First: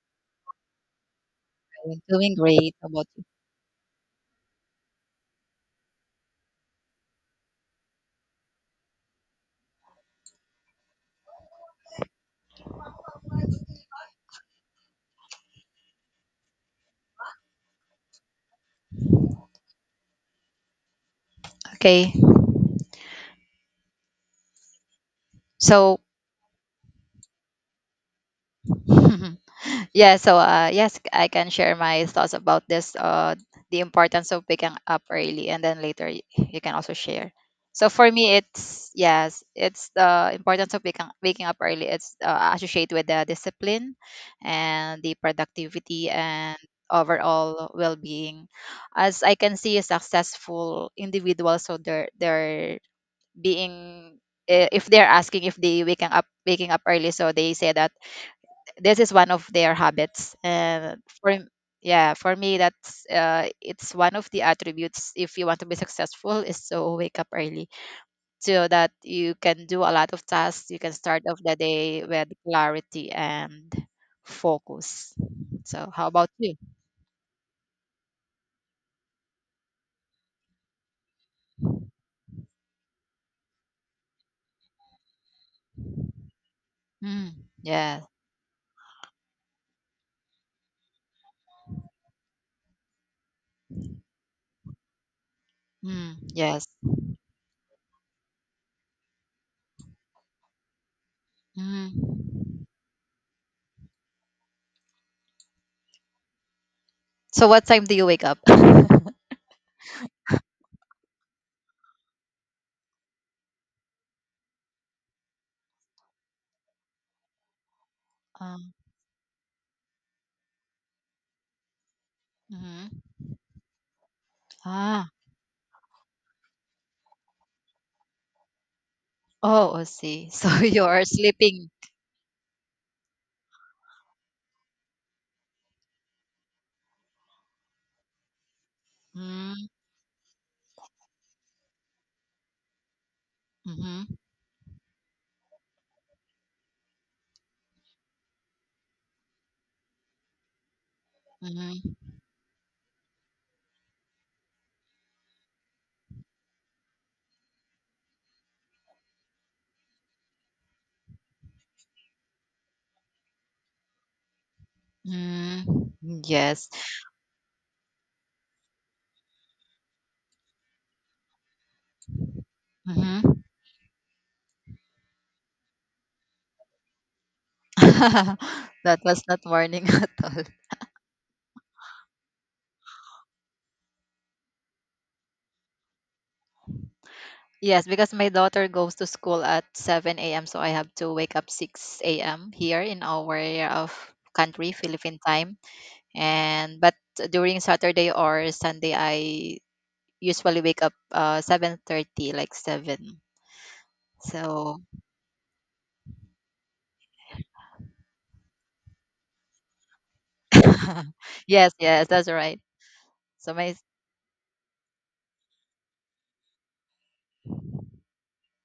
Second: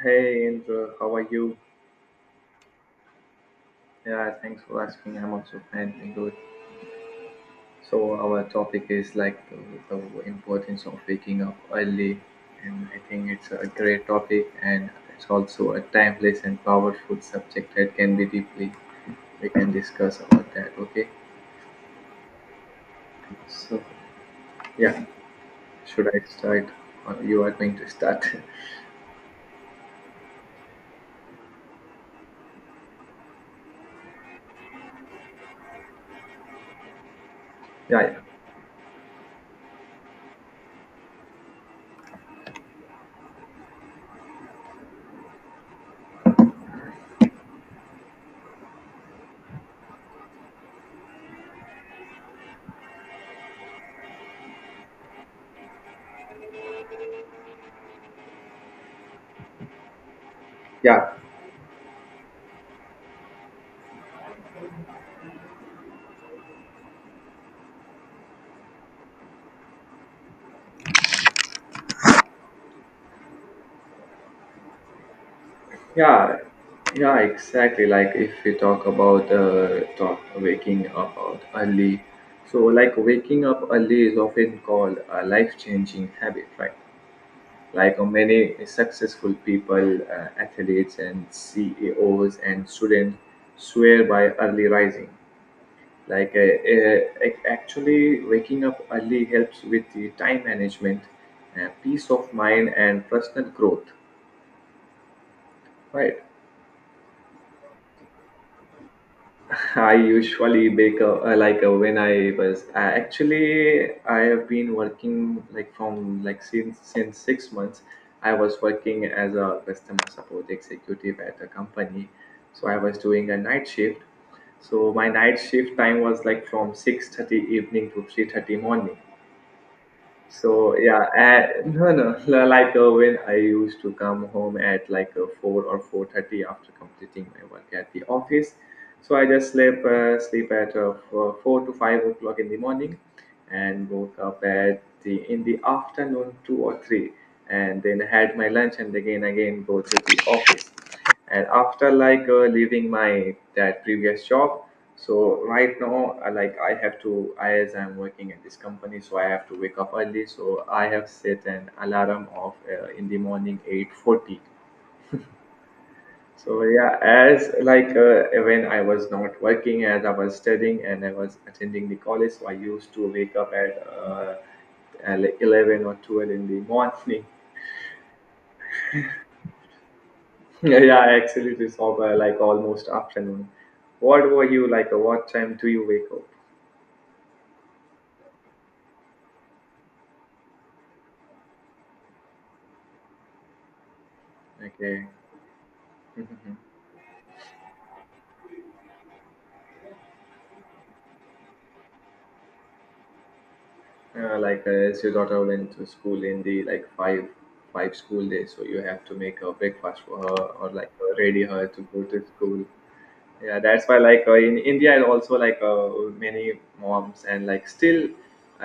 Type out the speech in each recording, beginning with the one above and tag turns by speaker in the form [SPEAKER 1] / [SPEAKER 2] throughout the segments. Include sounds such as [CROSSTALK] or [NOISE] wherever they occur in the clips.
[SPEAKER 1] Hey Indra, how are you?
[SPEAKER 2] We doing great. How about you?
[SPEAKER 1] Yeah, thanks for asking. I'm also fine, thank good. So our topic is like the importance of waking up early, and I think it's a great topic, and it's also a timeless and powerful subject that can be deeply we can discuss about that. Okay.
[SPEAKER 2] Okay.
[SPEAKER 1] So yeah,
[SPEAKER 2] So,
[SPEAKER 1] should I start? Or you are going to start? [LAUGHS]
[SPEAKER 2] [LAUGHS] yeah. So, yes, I can share my thoughts about this. The importance of waking up early, and then later you can also share. So
[SPEAKER 1] Yeah,
[SPEAKER 2] for
[SPEAKER 1] yeah,
[SPEAKER 2] me, it's yes, it's the importance of waking up early. It's associated with the discipline, and the productivity, and overall well-being. As I can see, successful individuals, so their being if they're asking if they waking up early, so they say that this is one of their habits. And
[SPEAKER 1] yeah.
[SPEAKER 2] for yeah, for me, that's it's one of the attributes. If you want to be successful is to wake up early, so that you can do a lot of tasks. You can start off the day with clarity and focus. So how about
[SPEAKER 1] Yeah,
[SPEAKER 2] you?
[SPEAKER 1] yeah, exactly. Like if we talk about talk waking up out early, so like waking up early is often called a life-changing habit, right?
[SPEAKER 2] Mm,
[SPEAKER 1] Like
[SPEAKER 2] yeah.
[SPEAKER 1] many successful people, athletes, and CEOs and students swear by early rising.
[SPEAKER 2] Mm,
[SPEAKER 1] Like uh,
[SPEAKER 2] yes.
[SPEAKER 1] uh, Actually, waking up early helps with the time management, peace of
[SPEAKER 2] Mm.
[SPEAKER 1] mind, and personal growth, right?
[SPEAKER 2] So what time do you wake up?
[SPEAKER 1] I usually bake a, when I was I actually I have been working like from like since 6 months. I
[SPEAKER 2] [LAUGHS]
[SPEAKER 1] was
[SPEAKER 2] um,
[SPEAKER 1] working as a customer support executive at a company, so I was
[SPEAKER 2] mhm.
[SPEAKER 1] doing a night shift. So my
[SPEAKER 2] Ah.
[SPEAKER 1] night shift time was like from 6:30 evening to 3:30 morning.
[SPEAKER 2] Oh, I see. So [LAUGHS]
[SPEAKER 1] So yeah,
[SPEAKER 2] you're sleeping.
[SPEAKER 1] no, no. Like when I used to come home at like 4 or 4:30 after completing my work at the office, so I just
[SPEAKER 2] Mm,
[SPEAKER 1] sleep at 4 to 5 o'clock in the morning, and
[SPEAKER 2] mhm,
[SPEAKER 1] woke up at the in the afternoon two or three, and then had my lunch and again go to the office and after
[SPEAKER 2] mhm,
[SPEAKER 1] like leaving my that previous job, so right now, like, I have to I, as I'm working at this company, so I have to wake up early, so I have set an alarm of in the morning 8:40.
[SPEAKER 2] mm,
[SPEAKER 1] So
[SPEAKER 2] yes.
[SPEAKER 1] yeah, as like when I was not working, as I was studying and I was attending the college, so I used to
[SPEAKER 2] Mhm.
[SPEAKER 1] wake up at like 11 or 12 in the morning.
[SPEAKER 2] [LAUGHS] That was not warning [LAUGHS] at all.
[SPEAKER 1] Yeah, yeah, I absolutely saw by like almost afternoon. What were you like? What time do you wake up?
[SPEAKER 2] Yes, because my daughter goes to school at 7 a.m., so I have to wake up 6 a.m. here in our of country,
[SPEAKER 1] Okay.
[SPEAKER 2] Philippine time.
[SPEAKER 1] Mhm. [LAUGHS]
[SPEAKER 2] And but during Saturday or Sunday, I usually wake up 7:30, like 7. So
[SPEAKER 1] As your daughter went to school in the like five school days, so you have to make a breakfast for her or like
[SPEAKER 2] [LAUGHS]
[SPEAKER 1] ready her
[SPEAKER 2] yes,
[SPEAKER 1] to go
[SPEAKER 2] yes,
[SPEAKER 1] to
[SPEAKER 2] that's right.
[SPEAKER 1] school.
[SPEAKER 2] So
[SPEAKER 1] Yeah,
[SPEAKER 2] my
[SPEAKER 1] that's why like in India, and also like many moms, and like still,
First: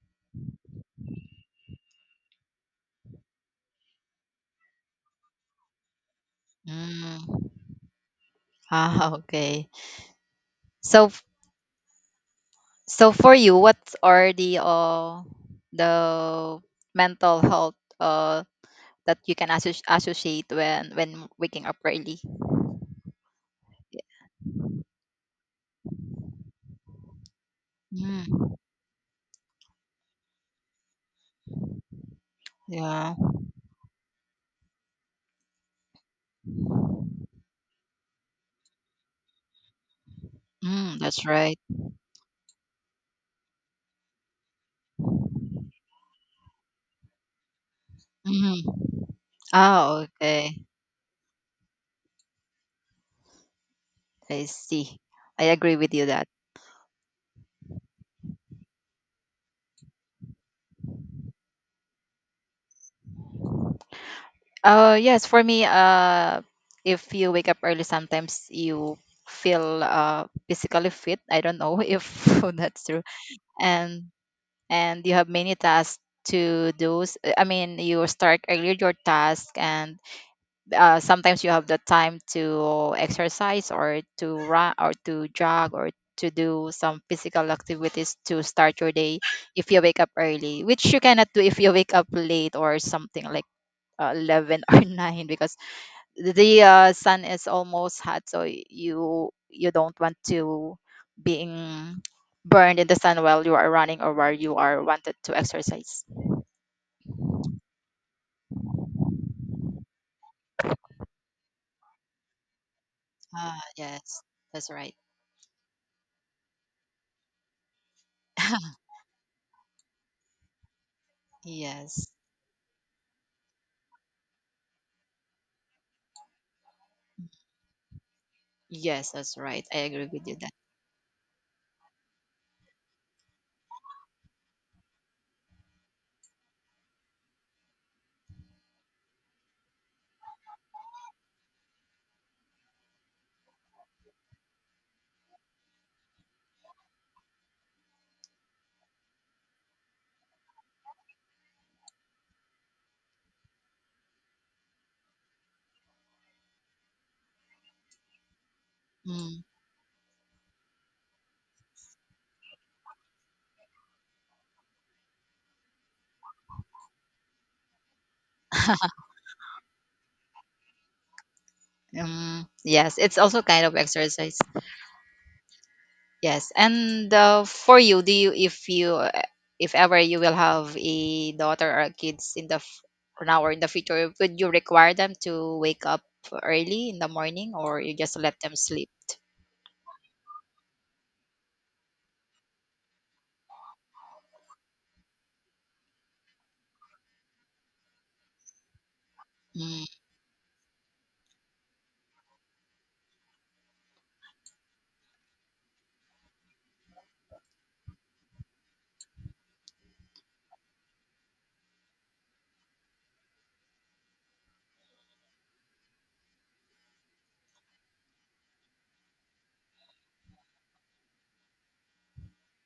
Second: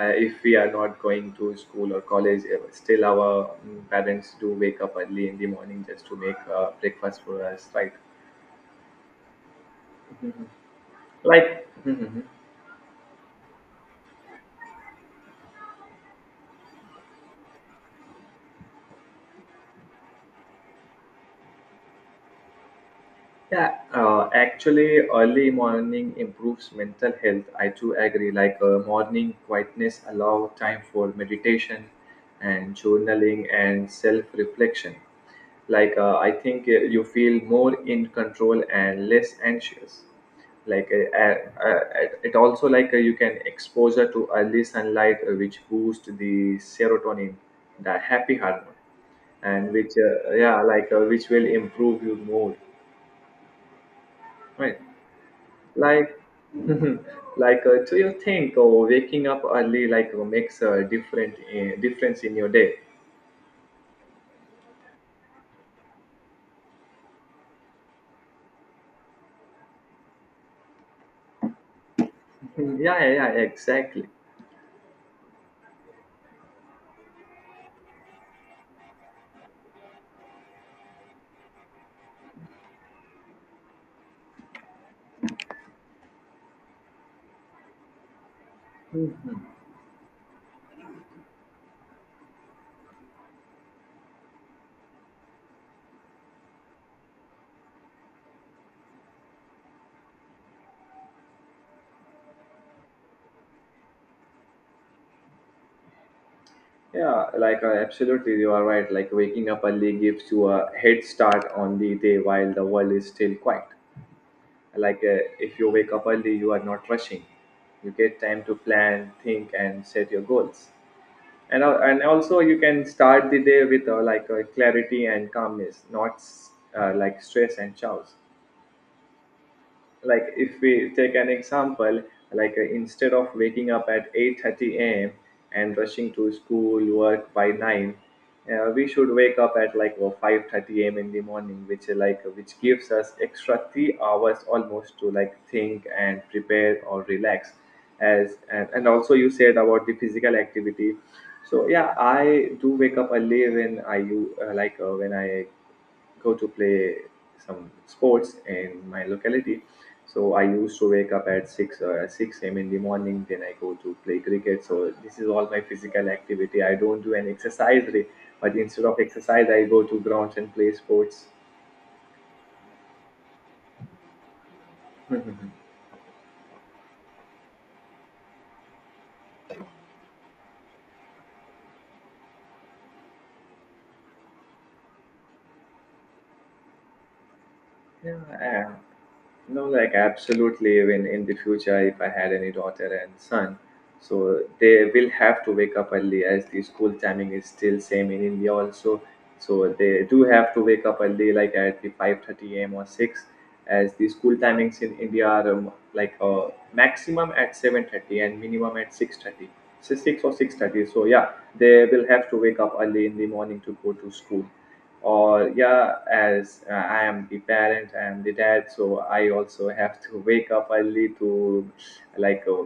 [SPEAKER 1] if we are not going to school or college, still our parents do wake up early in the morning just to make breakfast for
[SPEAKER 2] Mm.
[SPEAKER 1] us, right?
[SPEAKER 2] Ah, [LAUGHS] okay. So,
[SPEAKER 1] Like, mhm.
[SPEAKER 2] so for you, what are the mental health that you can associate when waking up early?
[SPEAKER 1] Yeah,
[SPEAKER 2] Y-
[SPEAKER 1] actually, early morning improves mental health. I too agree.
[SPEAKER 2] Mm,
[SPEAKER 1] Like morning quietness allow time for meditation and
[SPEAKER 2] yeah.
[SPEAKER 1] journaling and self-reflection. Like I think you feel more in control and less anxious. Like
[SPEAKER 2] Mm,
[SPEAKER 1] uh,
[SPEAKER 2] that's right.
[SPEAKER 1] uh, uh, it also like you can exposure to early sunlight, which boosts the serotonin, the happy
[SPEAKER 2] Mm.
[SPEAKER 1] hormone, and which
[SPEAKER 2] Oh,
[SPEAKER 1] yeah,
[SPEAKER 2] okay.
[SPEAKER 1] like which will improve your mood.
[SPEAKER 2] I
[SPEAKER 1] Right.
[SPEAKER 2] see. I agree with you
[SPEAKER 1] Like,
[SPEAKER 2] that.
[SPEAKER 1] [LAUGHS] like, do you think, oh, waking up early like makes a different difference in your day? [LAUGHS]
[SPEAKER 2] Yes, for me, if you wake up early, sometimes you feel physically fit. I don't know [LAUGHS] if
[SPEAKER 1] Mhm.
[SPEAKER 2] that's
[SPEAKER 1] Yeah,
[SPEAKER 2] true.
[SPEAKER 1] yeah, yeah, exactly.
[SPEAKER 2] And and you have many tasks to do. I mean, you start earlier your task, and sometimes you have the time to exercise or to run or to jog or to do some physical activities to start your day if you wake up early, which you cannot do if you wake up late or something like 11 or [LAUGHS] 9, because the sun is almost hot, so you don't want to being burned in the sun while you are running or while you are wanted to exercise.
[SPEAKER 1] Yeah, like absolutely, you are right. Like waking up early gives you a head start on the day while the world is still
[SPEAKER 2] Ah,
[SPEAKER 1] quiet.
[SPEAKER 2] yes, that's right.
[SPEAKER 1] Like if you wake up early, you are not rushing. You get time to
[SPEAKER 2] [LAUGHS]
[SPEAKER 1] plan, think, and set your goals. And
[SPEAKER 2] Yes,
[SPEAKER 1] also you can start the day with clarity and calmness, not like stress and chaos.
[SPEAKER 2] yes, that's right. I agree
[SPEAKER 1] Like
[SPEAKER 2] with you that.
[SPEAKER 1] if we take an example, like instead of waking up at 8:30 a.m. and rushing to school work by 9, we should wake up at like 5:30 a.m. in the morning, which like which gives us extra 3 hours almost to like think and prepare or relax. As and also you said about the physical activity, so yeah, I do wake up early when I you like when I go to play some sports in my
[SPEAKER 2] Mm.
[SPEAKER 1] locality. So I used to wake up at six a.m. in the morning. Then I go to play cricket. So this is all my physical activity. I don't do an exercise, day, but instead of
[SPEAKER 2] [LAUGHS]
[SPEAKER 1] exercise, I go to grounds and play sports.
[SPEAKER 2] Yes, it's also kind of exercise.
[SPEAKER 1] Mhm.
[SPEAKER 2] Yes, and for you, do you if ever you will have a daughter or kids in the now or in the future, would you require them to wake up early in the morning, or you just
[SPEAKER 1] Yeah,
[SPEAKER 2] let them sleep?
[SPEAKER 1] no, like absolutely. When in the future, if I had any daughter and son, so they will have to wake up early as the school timing is still same in India also. So
[SPEAKER 2] Mm,
[SPEAKER 1] they do have to wake up early like at the 5:30 a.m or 6, as the school timings in India are like maximum at 7:30 and minimum at 6:30, so 6 or 6:30. So yeah, they will have to wake up early in the morning to go to school. Or yeah, as I am the parent, I am the dad, so I also have to wake up early to like uh,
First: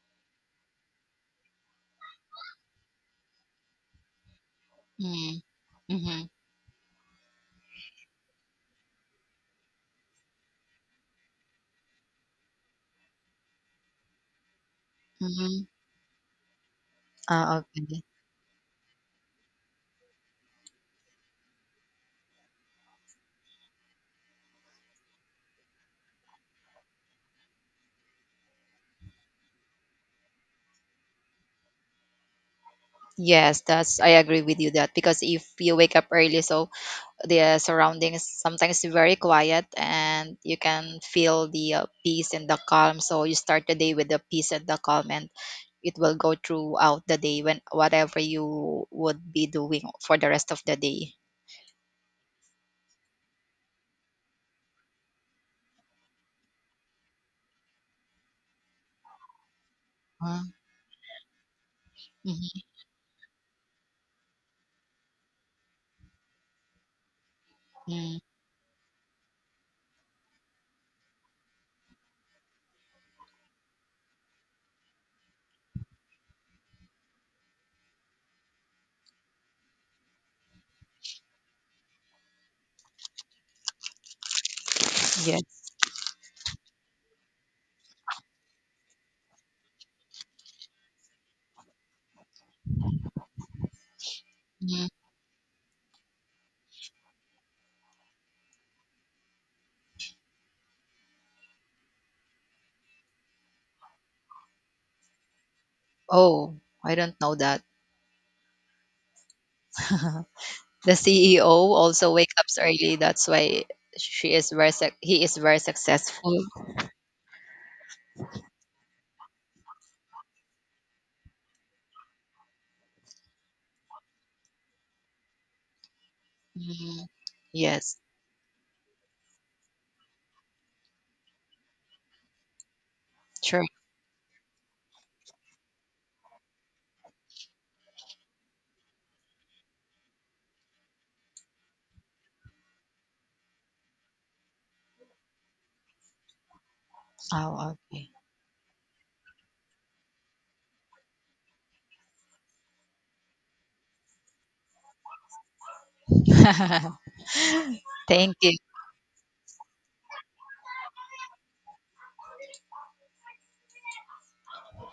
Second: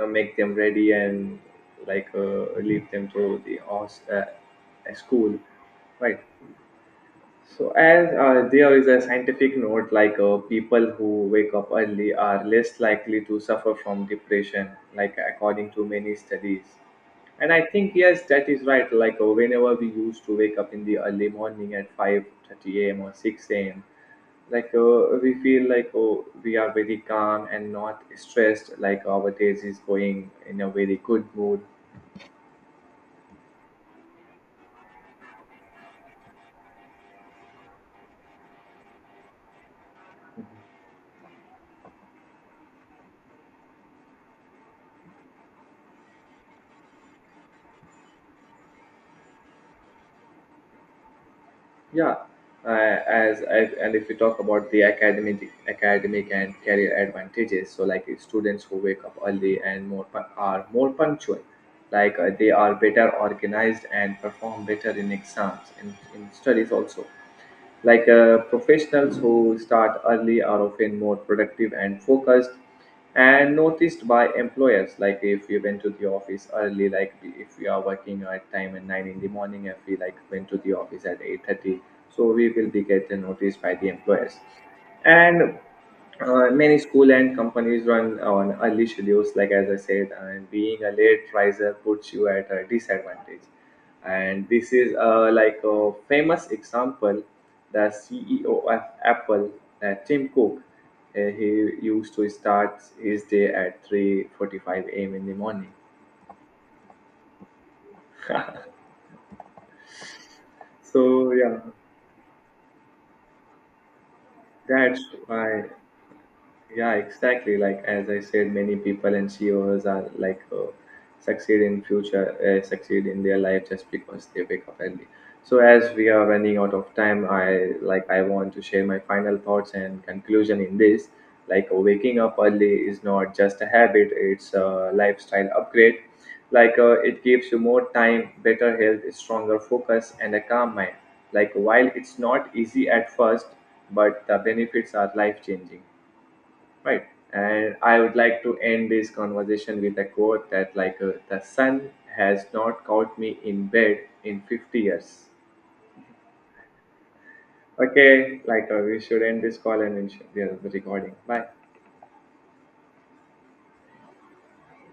[SPEAKER 1] uh, make them ready and like leave them to the school.
[SPEAKER 2] mm,
[SPEAKER 1] Right.
[SPEAKER 2] mm-hmm,
[SPEAKER 1] So, as there is a scientific note, like people who wake up early are less likely to suffer from depression, like
[SPEAKER 2] mm-hmm.
[SPEAKER 1] according to many studies. And
[SPEAKER 2] Ah,
[SPEAKER 1] I think
[SPEAKER 2] okay.
[SPEAKER 1] yes, that is right. Like whenever we used to wake up in the early morning at 5:30 a.m. or 6 a.m., like we feel like, oh, we are very calm and not stressed. Like our days is going in a very good mood.
[SPEAKER 2] Yes, that's I agree with you that, because if you wake up early, so the surrounding is sometimes very quiet and you can feel the peace and the calm, so you start the day with the peace and the calm, and it will go throughout the day when whatever you would be doing for the rest of the day.
[SPEAKER 1] Yeah, and if we talk about the academic and career advantages, so like students who wake up early and
[SPEAKER 2] Huh?
[SPEAKER 1] are more punctual, like they
[SPEAKER 2] Mhm,
[SPEAKER 1] are better organized and perform better in exams, in studies also. Like
[SPEAKER 2] mm,
[SPEAKER 1] professionals who start early are often more productive and focused and noticed by employers. Like if you went to the office early, like if you are working at time at 9 in the morning, if we like went to the office at 8:30, so we will be getting noticed by the employers.
[SPEAKER 2] yes.
[SPEAKER 1] And many school and companies run on early schedules, like as I said, and being a late riser puts you at a disadvantage. And this
[SPEAKER 2] Mhm.
[SPEAKER 1] is, like, a famous example: the CEO of Apple, Tim Cook, he used to start his day at 3:45 a.m. in the morning.
[SPEAKER 2] Oh, I don't know that. [LAUGHS] The
[SPEAKER 1] So
[SPEAKER 2] CEO
[SPEAKER 1] yeah,
[SPEAKER 2] also wakes up early. That's why she is very suc
[SPEAKER 1] that's
[SPEAKER 2] he is very
[SPEAKER 1] why.
[SPEAKER 2] successful.
[SPEAKER 1] Yeah, exactly. Like as I said, many people and CEOs are like succeed in future, succeed in their life just because they wake up early. So as we are running out of
[SPEAKER 2] Mhm.
[SPEAKER 1] time, I,
[SPEAKER 2] Yes.
[SPEAKER 1] like, I want to share my final thoughts and conclusion in this. Like waking up early is not just a
[SPEAKER 2] Sure.
[SPEAKER 1] habit; it's a lifestyle upgrade. Like it gives you more time, better health, stronger focus, and a calm mind. Like while it's not easy at first, but the benefits are life changing. Right.
[SPEAKER 2] Oh,
[SPEAKER 1] And I
[SPEAKER 2] okay.
[SPEAKER 1] would like to end this conversation with a quote that, like, the sun has not caught me in bed in 50 years.
[SPEAKER 2] [LAUGHS] Thank
[SPEAKER 1] Okay,
[SPEAKER 2] you.
[SPEAKER 1] like, we should end this call and we are recording. Bye.